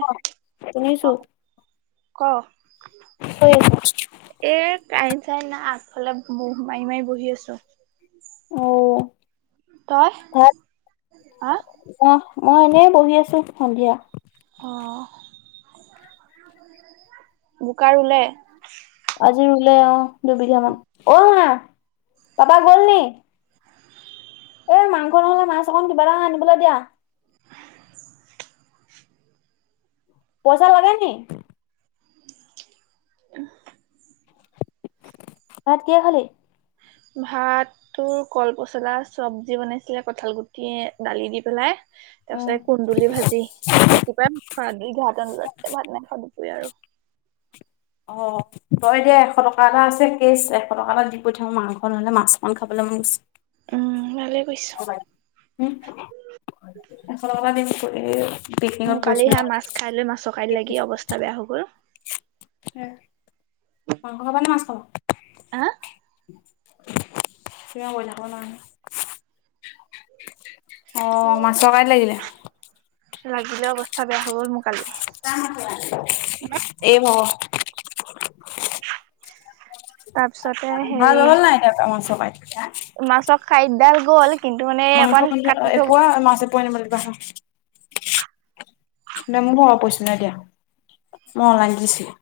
অ', অ শুনিছো। ক'? কি কৰি আছ? এ কাইন চাইন নাই, আগফালে মহ মাৰি মাৰি বহি আছো। অ তই হা? অহ, মই এনেই বহি আছোঁ সন্ধিয়া। অ', বোকা ৰুলে? আজি ৰুলে অ দুবিঘা মান অ মা পাপা গল নি? এই মাংস নহ'লে মাছ অকণ কিবা এটা আনিবলৈ দিয়া। পইচা লাগে নি? [unintelligible] ভাত কি হে খালী? ভাত তোৰ কল পচলা চবজি বনাইছিলে কঁঠাল গুটি দালি দি পেলাই তাৰ উম পিছতে কুন্দুলি ভাজি ৰাতিপুৱা দুইঘাৰটান বজাত ভাত নাই দুপৰীয়া আৰু। অ। তই এতিয়া এশ টকা এটা আছে কেজ এশ টকা এটা দি পঠ থাকও মাংস নহলে মাছখন খাবলৈ মই মন গৈছে। উম ভালে কৰিছ। [unintelligible] পৰিছিলো কালিহা ন। মাছ খাই লৈ মাছৰ খাই লাগি অৱস্থা বেয়া হৈ গ'ল। মাংস খাব নে মাছ খাব। আ? [unintelligible] অ মাছ কাইত লাগিলে? লাগিলে অৱস্থা বেয়া হ'ল মোৰ কালি। এই ভাগ তাৰপিছতে [inaudible] ভাল হ'ল নাই এতিয়া মাছৰ কাইট [unintelligible] মাছক কাঁইট ডাল গ'ল কিন্তু মানে মাংস অকমান ম কাটি থৈ এপুৱ মাছ এপুৱা আনিব দিবা হোৱা। দে মোৰ ঘৰৰ পৰিছিল নাই দিয়া মই অনলাইন দিছিলি [unintelligible]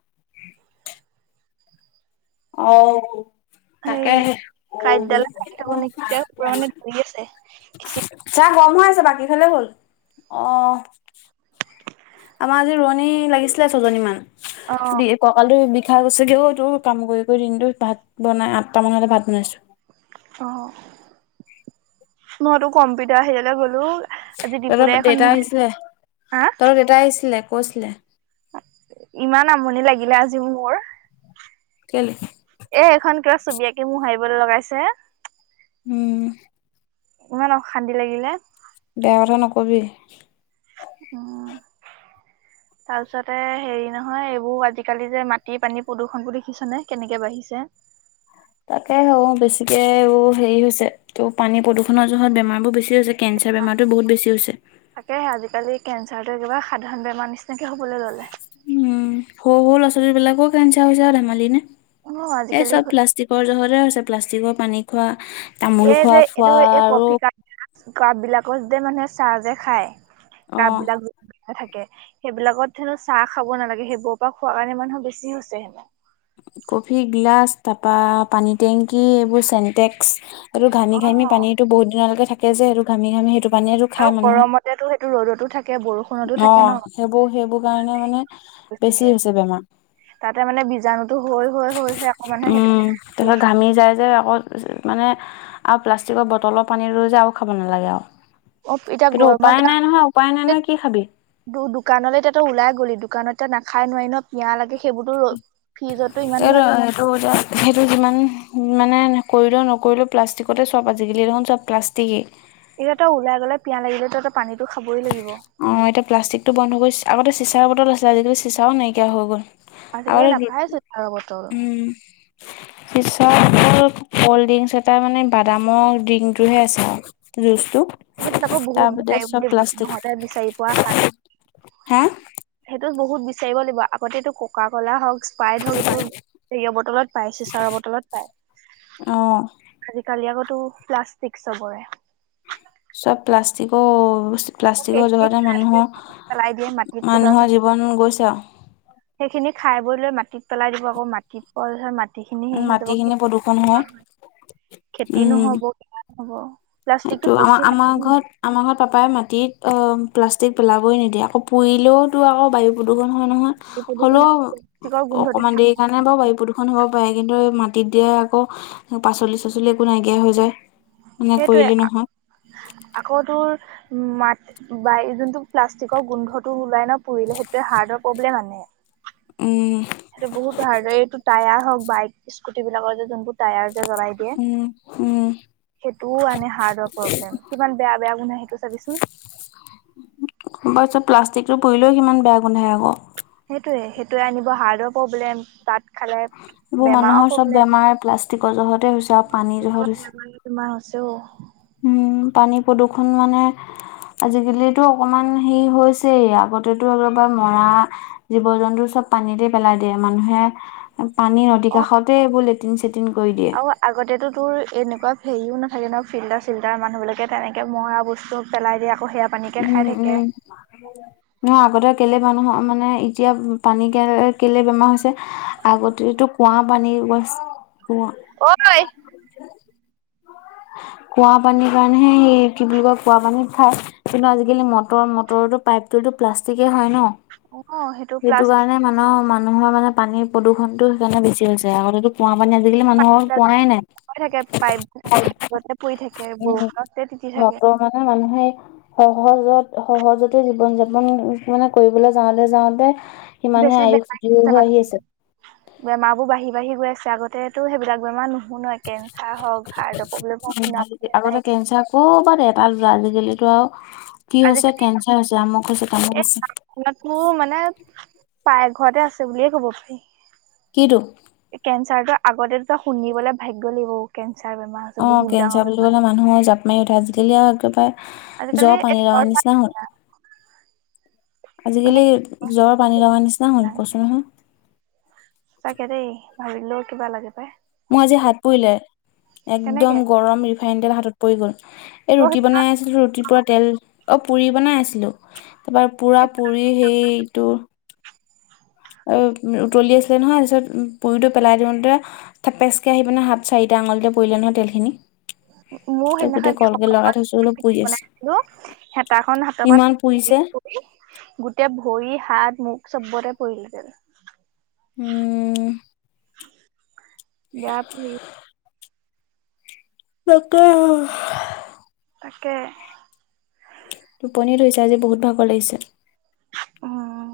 অ। হেৰি তাকে কাঁইটডালে কাটি থব নেকি এতিয়া পুৰা [unintelligible] মানে ধৰি আছে খিচিৰি। ছাহ গৰম হৈ আছে বাকী খালে গ'ল অ। আমাৰ আজি ৰোৱনী লাগিছিলে ছজনী মান, অ দি কঁকাল বিষাই গৈছে কিয় অ তোৰ কাম কৰি কৰি দিনটো ভাত বনাই আঠটামান হতে ভাত বনাইছো। অ মইতো কম্পিটাৰ সিফালে গ'লো। আজি তৰ দিপুদাই এখন দেউতাই মোহাৰি আহিছিলে হা তোৰ দেউেতাই আহিছিলে কৈছিলে। ইমান আমনি লাগিলে আজিও মোৰ। কেলে? এ সখন কিবা ছবি আঁকি মোৰ হাৰিবলৈ লগাইছে। উম। ইমান অশান্তি লাগিলে। বেয়া কথা নকবি। অ। তাৰপিছতে হেৰি নহয় এইবোৰ আজিকালি যে মাটিৰ পানী প্ৰদূষণ বুলি দেখিছনেে কেনেকে বাঢ়িছে। তাকে হ বেছিকে হেৰি হৈছে ত পানী প্ৰদূষণৰ জহত বেমাৰ বোৰ বেছি হৈছে। কেঞ্চাৰ বেমাৰটো বহুত বেছি হৈছে। তাকে আজিকালি কেঞ্চাৰ কিবা সাধাৰণ বেমাৰ নিচিনাকে হবলৈ ললে। উম সৰুৰু ল'ৰা ছোৱালী বিলাকো কেঞ্চা হৈছো ধেমালি নে? অ এই চব আজিকালি প্লা প্লাষ্টিকৰ জহতে হৈছে প্লাষ্টিকৰ পানী খোৱা তামোল এই যে খোৱা খোৱা এইটো এই আৰু কফি কাপ কাপ বিলাকো য মানে চাহ যে খায় কাপ অ', বিলাক য থাকে সেইবিলাকত হেনো চাহ খাব নালাগে সেইবোৰৰ পৰা খোৱা কাৰণে মানুহ বেছি হৈছে হেনো। কফি গিলাচ তাৰপা পানী টেংকি এইবোৰ চেণ্টেক্স। আৰু ঘামি অ ঘামি পানীতো বহুতিনলৈকে থাকে যে আৰু ঘামি ঘামি সেইটো পানী আৰু আৰু গৰমতেতো সেইটো ৰ'দতো থাকে বৰষু অ সেইবোৰ সেইবোৰ কাৰণে মানে বেছি বেছিকে হৈছে বেমাৰ। তাতে মানে বীজাণুতো হৈ হৈ হৈ হৈ আকৌ মানুহে সেইটো উম থাকে। তাৰত ঘামি যায় যে আকৌ মানে আৰু প্লাষ্টিকৰ বটলৰ পানী ৰৈ যায় আৰু খাব নালাগে আৰু। অ এতিয়া কিন্তু গৰমত উপায় নাই নহয় উপায় নাই নহয় কি খাবি? দোকানলৈ তাতো ওলাই গলি দোকানতয়া নাখাই নোৱাৰি ন। কিয় লাগে সেইবোৰো ফ্ৰিজতটো ইমান ভৰা [unintelligible] সেইটো যিমান মানে কৰিলেও নকৰিলেও প্লাষ্টিকতে চব আজিকালি দেখোন চব প্লাষ্টিকেই। এতিয়া ততে ওলাই গলাই পিয় লিলে ততে পানীটো খাবই লাগিব। অঁ এতিয়া প্লাষ্টিকটো বন্ধ হৈ আগতে চিাৰ বটল আছিল আজিকি চিচাও নাইকিয়া হৈ গ'ল। আ আজিকালি নাপাইছো চাহৰ বটল উম পিছত অ কল্ড ড্ৰিংকচ এটা মানে বাদামৰ ড্ৰিংকটোহে আছে। [unintelligible] সেইবিলাকো বহুত তাৰবাদে চব বিচাৰি প্লাষ্টিক নহতে বিচাৰি পোৱা খাৰ হা সেইটো বহুত বিচাৰিব লাগিব। আগতেটো ককা কলা হওঁক পাই ধৰক এইটো তেৰিয়ৰ বটলত পাই চিচাৰ বটলত অঁ পায়। আজিকালি আকৌ টো প্লাষ্টিক চবৰে। চব প্লাষ্টিক অ'। প্লাষ্টিকৰ সেইখিনি যোগতে খাই বৈ পেলাই দিয়ে মাটিত পেলোৱা মানুহৰ-মানুহৰ পিছত জীৱন গৈছে আৰু। সেইখিনি খাই বৈ লৈ মাটিত পেলাই দিব। আকৌ মাটিত অকল ধৰ মাটিখিনি হেৰি হৈ যাব মাটিখিনি প্ৰদূষণ খেতিতি ন হয় খেতি উম নহব। হ'ব সেইটো প্লাষ্টিকটো আমাৰ পচি [unintelligible] আমাৰ ন। ঘৰত আমাৰ ঘৰত পাপাই মাটিত প্লাষ্টিক পেলাবই নিদিয়ে। আকৌ পুৰিলেওঁ তোৰ আকৌ বায়ু প্ৰদূষণ হয় নহয়। ন প্ৰদূষণ হ'লেও, প্লাষ্টিকৰ গোন্ধতে অকমান খাই। দেৰি কাৰণে বাৰু বায়ু প্ৰ এ, হ'ব পাৰে কিন্তু এই মাটিত দিয়ে, আকৌ পাচলি চাচলি একো নাইকিয়া হৈ যায়। মানে কৰিলে নহয় সেইটোৱে আকৌ তোৰ মাত বাই যোনটো প্লাষ্টিকৰ গোন্ধটো ওলাই ন, পুৰিলে সেইটোয়ে হাৰ্টৰ প্ৰব্লেম আনে। উম। সেইটো বহুত ধাৰ্ড এইটো টায়াৰ হওক বাইক স্কুটি বিলাকৰ যে যোনবোৰ টায়াৰ যে জ্বলাই দিয়ে। উম উম সেইটোও আনে হাৰ্টৰ প্ৰব্লেম। কিমান বেয়া-বেয়া গুন্ধাই সেইটোও চাবিচোন। তাৰ পিছত প্লাষ্টিকটোুৰিলেও সিমান বেয়া গোন্ধাই আকৌ। সেইটোৱে-সেইটোৱে আনিব হাৰ্টৰ প্ৰব্লেম তাত খালে এইবোৰ মানুহৰ বেমাৰৰ চব প্ৰব্লেম। বেমাৰ প্লাষ্টিকৰ জহতে হৈছে। আৰু পানীৰ জহত হৈছে বেমাৰ তমাৰ হৈছে অ'। উম, পানী প্ৰদূষণ মানে আজিকালিতো অকমান হেৰি হৈছেই, আগতেতো একবাৰে মৰা জীৱ জন্তু চব পানীতে পেলাই দিয়ে। মানুহে পানী নদী কাষতে এইবোৰ লেটিন চেটিন কৰি দিয়ে। ত' আগতেতো তোৰ এনেকুৱা হেৰিও নাথাকে ন, ফিল্টাৰ চিল্টাৰ। মানুহবলৈকে তেনকে মৰা বস্তু পেলাই দিয়ে আকৌ সেয়া পানীকে উম খাই থাকে। উম। নহয় আগতে কেলে মানুহৰ মানে, এতিয়া পানী কাৰণে কেলে বেমাৰ হৈছে? আগতেতো কুঁৱা পানীৰ গছ ঐ কুঁৱা কুঁৱা পানীৰ কাৰণেহে সেই কি বুলি কয় কুঁৱা পানীত খাই। কিন্তু আজিকালি মটৰ-মটৰৰ পাইপটোতো প্লাষ্টিকে হয় ন'। অ সেইটো যিটো প্লাষ্টিক কাৰণে মা ৰ মানুহৰ মানে পানীৰ প্ৰদূষণতটো সেইকাৰণে বেছি হৈছে। আগতেতো কুঁৱা পানী আজিকালি মানুহৰ পাইপডাল কুঁৱাই নাই। থাকে পাইপ সনেকেতে পৰি থাকে বৰষুণতে তিতি থাকে। মতৰ মানে মানুহে সহজত-সহজতে জীৱন যাপন মানে, কৰিবলৈ যাওঁতে-যাওঁতে বেছি বেমাৰি হৈছে মানুহ। বেমাৰবোৰ বাঢ়ি বাঢ়ি গৈ আছে, আগতেতো সেইবিলাক বেমাৰ নুশুনোৱে কেঞ্চাৰ হওঁক হাৰ্টৰ প্ৰব্লেম হওঁক শুনা পোৱা যায় ক' পৰা দে এটা আজিকালিতো আৰু কি হৈছে আজিকালি কেঞ্চাৰ হৈছে আমুক হৈছে তামুক হৈছে [unintelligible] মানে পায় ঘৰতে আছে বুলিয়ে কব পাৰি। কিতো? কেঞ্চাৰটো আগতে তো শুনিবলৈ ভাগ্য লাগিব। অ' কেঞ্চাৰ বেমাৰ। হৈছে অ, ' বহুত ডাঙৰ কেঞ্চাৰ বুলি বেমাৰ ক'লে মানুহে জাপ মাৰি উঠে আজিকালি আৰু একেবাৰে আজিকালি জ্বৰ এই পানী ঘৰ লগা নিচিনা হল। মানে আজিকালি জ্বৰ পানী লগাৰ নিচিনা হল কইচো নহয় সচাকে দেই ভাবিলেও কিবা লাগে পায় মোৰ আজি হাত পোৰিলে একদম তেনেকে গৰম ৰিফাইন তেল হাতত পৰি গ'ল। এই ৰুটি ত বনাই আছিলোঁ ৰুটিৰ পৰা তেল অঁ, পুৰি বনাই আছিলোঁ। তাৰপৰা পুৰা পুৰি সেইটো অ', উতলি আছিলে নহয় তাৰপিছত পুৰিটো পেলাই দিওঁতে থেপেচকৈ আহিনে সাত চাৰিটা আঙুলিতে পৰিলে নহয় তেলখিনি মোৰ তে সেইদিনাখন গোটেই এই কলগেট লগাই সকামত থৈছো অলপ পিঠা পুৰি আছে বনাই আছিলো হেতাখন হাতৰ পৰা ইমান পৰি পুৰিছে গোটেই ভৰি হাত মুখ চবতে পৰিল যে উম। বেয়াটো তাকেহে তাকে টোপনি ধৰিছে আজি বহুত ভাগৰ লাগিছে। উম,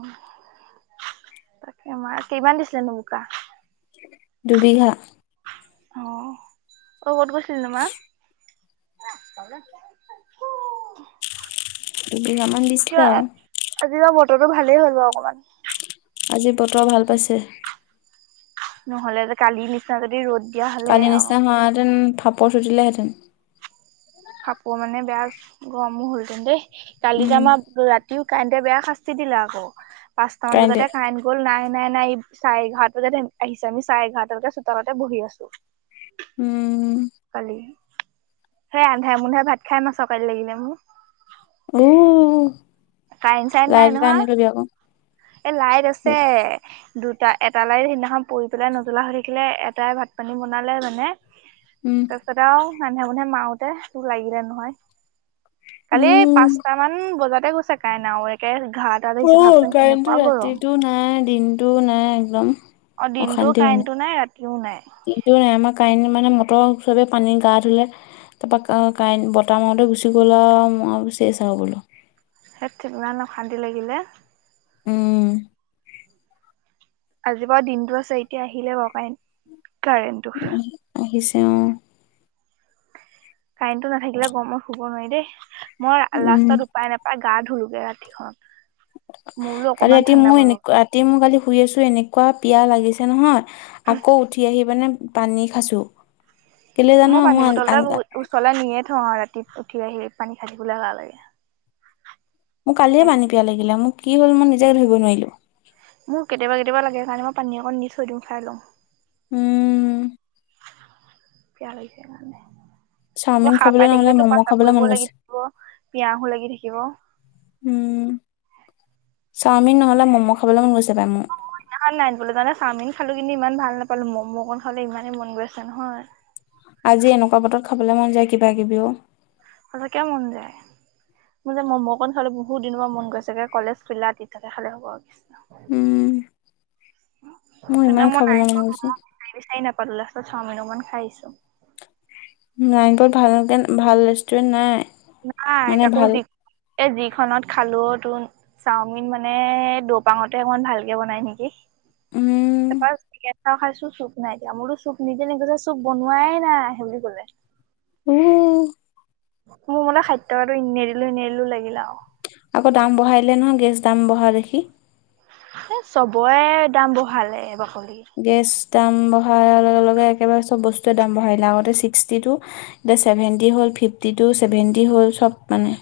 তাকে আমাৰ কেইমান দিছিলেনো বোকা দুুবিঘা অ', কত গৈছিলনো মা? [unintelligible] দুবিঘামান কিয় দিছিলে আৰু আজি বতৰটো ভালেই হ'ল অকণমান আজি বতৰ ভাল পাইছে নহলে কালিৰ নিচিনা যদি ৰ'দ দিয়া হ'লে কালি আৰু নিচিনাহেঁতেন পাপৰ সুধিলেহঁতেন খাপ মানে বেয়া গৰমো হৈছে দেই উম কালিযে আমাৰ ৰাতি কালিও কাৰেণ্টে বেয়া শাস্তি দিলে আকৌ পাঁচটা মান কাৰেণ্টে বজাতে কাৰেণ্ট গ'ল নাই নাই নাই চাৰে এঘাৰতে আহিছে আমি চাৰে এঘাৰটালৈকে চোতালতে বহি আছো। উম কালি সেই আন্ধাই মন্ধাই ভাত খাই মাছ কাঁইট লাগিলে মোক। উম, লাইট এটা আনিলবি আকৌ এ লাইট আছে। দুটা এটা লাইট সেইদিনাখন পৰি পেলাই নজ্বলা হৈ থাকিলে এটাই ভাত পানী বনালে মানে উম। তাৰপাছত আৰু মানুহে বোলে মাৰোতে তোক লাগিলে নহয় কালি উম পাঁচটা ইমান বজাতে গৈছে কাইনা আৰু একে ঘৰতে আহিছে ভাবচোন কেনেকুৱা কিন্তু গৰম ৰাতিটো নাই দিনতটো নাই একদম অ', দিনটোও অশান্তি মানে কাৰেণ্টটো নাই ৰাতিও নাই। দিনটো নাই আমাৰ কাৰেণ্ট মানে মটৰ চবে পানী গা ধুলে তাৰপৰা কাৰেণ্ট বতাহ মাৰোতে গুচি গ'ল আৰু চেই চ আৰু বোলো সেই ঠিক ইমান অশান্তি লাগিলে উম। আজিৰ বাৰু দিনটো আছে এতিয়া আহিলে বাৰু কাই কাৰেণ্টো আহিছে অ', কাৰেণ্টটো নাথাকিলে গৰমত শুব নোৱাৰি দেই মই উম লাষ্টত উপায় নেপায় গা ধোলো গে ৰাতিখন। মোৰলো অকনমান ঠাণ্ডা পৰিব। তি ময় কালি শুই আছোঁ, এনেকুৱা পিয়াঁহ লাগিছে নহয়, আকৌ- উঠি আহি মানে পানী খাইছো, কেলে জান মই আনকাল ওচৰলৈ নিয়ে থওঁ আৰু ৰাতিত উঠি আহি পানী খায় থাকিবলৈ এলাহ লাগে। মোক কালিয়ে পানী পিয়াঁ লাগিলে, মোৰ কি হ'ল মই নিজেই ধৰিব নোৱাৰিলোঁ। মোক কেতিয়াবা, কেতিয়াবা লাগে কাৰণে মই পানী অকন‌ দি থৈ দিও খাই লওঁ। উম' পিয়াঁ লাগিছে‌ মানে। চাওমিন তোৰ সাৰ খাবলৈ পাই নহ'লে থাকিলে তোৰ ম'ম' প্ৰস্ৰাৱ খাবলৈ মন কৰিবও গৈছে লাগি থাকিব পিয়াহো লাগি থাকিব। উম, চাওমিন নহ'লে‌ ম'ম' খাবলৈ মন গৈছে পায় মোৰ। নাই বুলি ক'লে চাওমিন খালোঁ, কিন্তু ইমান ভাল নাপালো, ম'ম' অকণ খাবলে ইমানেই মন গৈ আছে নহয়। আজি এনেকুৱা বতৰত খাবলে মন যায় কিবা কিবি অও। সচাকে মন যায়। মোৰ যে ম'ম' অকন খাবলে বহুত দিনৰ পৰা মন গৈছেগে কলেজ খুলিলেগে আতিথ্যতে খালে হ'ব আৰু কৃষ্ণ। উম, মই ইমান খাবলে মন গৈছে। বিছাৰি বিচাৰি নাপালোঁ, লাষ্টত চাওমিন অকমান খাই আহিছোঁ। নায়েপত ভালকে ভাল ৰেষ্টুৰেণ্ট নাই। নাই, মানে তাকো ভাল যি এ যিখনত খালো অ' তোন- চাওমিন মানে, দৌপাঙতে অকমান ভালকে বনাই নেকি? উম ত খাইছোঁ চুপ নাই দিয়া, মোৰতো চুপ নিদি নিদিলে চুপ বনোৱাই নাই সেই বুলি কলে। উমহু' মোৰ মতে ষাঠি টকাটো এনে দিলো এনে দিলো লাগিলে আৰু। আকৌ দাম বঢ়াই দিলে নহয় গেছ দাম বঢ়া দেখি। এ চবৰে দাম বঢ়ালে এ বাকলি। গেছ দাম বঢ়াৰ লগে লগে একেবাৰে চব বস্তুৱে দাম বঢ়াই দিলে, আগতে ছিক্সটিটো- এতিয়া ছেভেণ্টি হ'ল ফিফটি টু চেভেন্টি হ'ল চব মানে।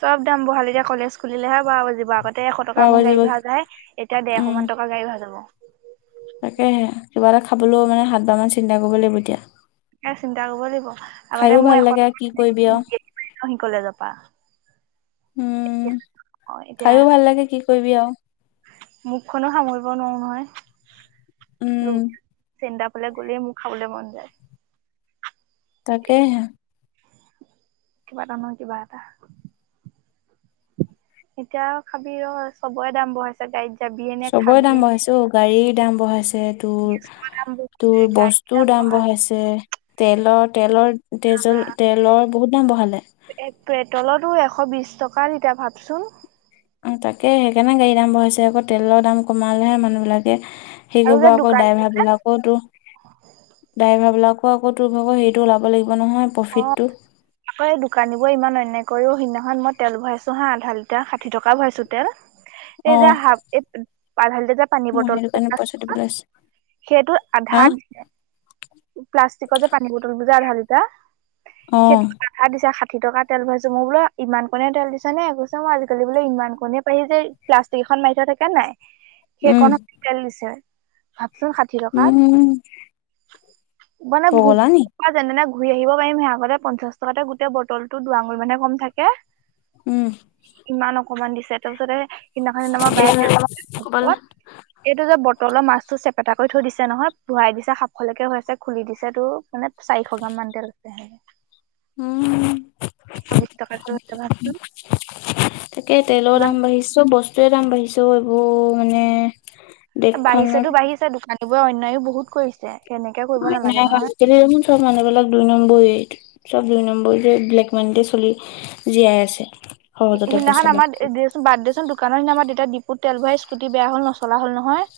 চব দাম বহালে এতিয়া কলেজ খুলিলেহে বাৰ বাজিব আগত তে এশ খোৱা টকা মোৰ বাজিব গাড়ী ভাৰা যায় এতিয়া উম দেৰশ মান টকা গাড়ী ভাৰা যাব। তাকেহে কিবা এটা খাবলৈও মানে সাত বাৰ মান চিন্তা কৰিব লাগিব এতিয়া। চিন্তা কৰিব লাগিব, খাইও আগতে ভাল লাগে আৰু কি মই এশ কৰিবি আৰু [unintelligible] কলেজৰ পৰা। এতিয়া উম। অ' এতিয়া, খাইও ভাল লাগে কি কৰিবি আৰু মুখখনো সামৰিব নোৱাৰোঁ উম নহয়। লো চেন্তা ফালে গ'লেই মোৰ খাবলে মন যায়। তাকেহে। কিবা এটা নহয়, কিবা এটা। এতিয়া খাবি ৰ চবৰে দাম বঢ়াইছ চবৰে দাম বঢ়াইছে অ' গাড়ীৰ দাম বঢ়াইছে, দাম তোৰ বঢ়াইছে তোৰ গাড়ীৰ বস্তু তোৰ দাম বঢ়ালে বঢ়াইছে, তেলৰ-তেলৰ তেজল তেলৰ বহুত দাম বঢ়ালে। [unintelligible] এশ বিশ টকা লিটাৰ ভাৱচোন? উম, তাকে সেইকাৰণে গাড়ীৰ দাম বঢ়াইছে আকৌ তেলৰ দাম কমালেহে মানুহবিলাকে সেই আৰু কৰিব যে আকৌ দোকানী ড্ৰাইভাৰ অ বিলাক আকৌ, তোৰ ড্ৰাইভাৰ বিলাকৰ আকৌ তোৰ ভাগৰ হেৰিটো ওলাব লাগিব নহয় প্ৰফিতটো। আকৌ এই দোকানী বোৰ ইমান অন্যায় কৰিও, সেইদিনাখন মই তেল ভৰাইছো হা আধা লিটাৰ ষাঠি টকাৰ ভৰাইছো তেল। এই অ যে হাপ এই আধা লিটাৰ যে পানী মই বটল সেইটো কাৰণে পইচা [unintelligible] দিবলৈ আছে সেইটো হা আধাত, প্লাষ্টিকৰ যে পানী বটলবোৰ যে আধা লিটাৰ। অ [unintelligible] [unintelligible] দিছে ষাঠি টকা তেল ভৰাইছো, মই বোলো ইমানকণে তেল দিছে নে, কৈছে মই আজিকালি বোলে ইমানকণে পাৰি যে প্লাষ্টিক এখন মাৰি থোৱা থাকেনে নাই, উম সেইকণত তেল দিছে ভাবচোন ষাঠি টকাত। উম মানে [unintelligible] পগলা নি পৰা যেনে তেনে ঘূৰি আহিব পাৰিমহে, আগতে পঞ্চাশ টকাতে গোটেই বটলটো দুআঙুলমানহে কম থাকে। উম। ইমান অকমান দিছে তাৰপিছতে সেইদিনাখন [unintelligible] দিমাৰ বায় ক'বালে তেল। এইটো যে বটলৰ মাছতটো চেপেটা কৰি থৈ দিছে নহয় ভুৰাই দিছে সাফকলকে হৈ আছে খুলি দিছে তোৰ। মানে চাৰিশ গ্ৰাম মান তেল বোলে উম। সবিষ্ট কাৰ্যোন ইমান [unintelligible] ছো বস্তু [unintelligible] কি দাম বাঢ়িছে ও এইবোৰ মানে। দেশখনত বাঢ়িছেতো বাঢ়িছে দোকানীবোৰে অন্যায়ো বহুত কৰিছে সেনেকে কৰিব নালাগে নহয়। তেতিয়া চোন চব মানুহবিলাক দুই নম্বৰী চব দুই নম্বৰী যে ব্লেক মানিতে চলি জীয়াই আছে। সহজতে সেইদিনাখন পইচা আমাৰ লগ দেচোন বাদ্দেচোন দোকানৰ সিদিনা অ দিপুত তেল ভৰাই স্কুটি বেয়া হল নচলা হ'ল নহয়।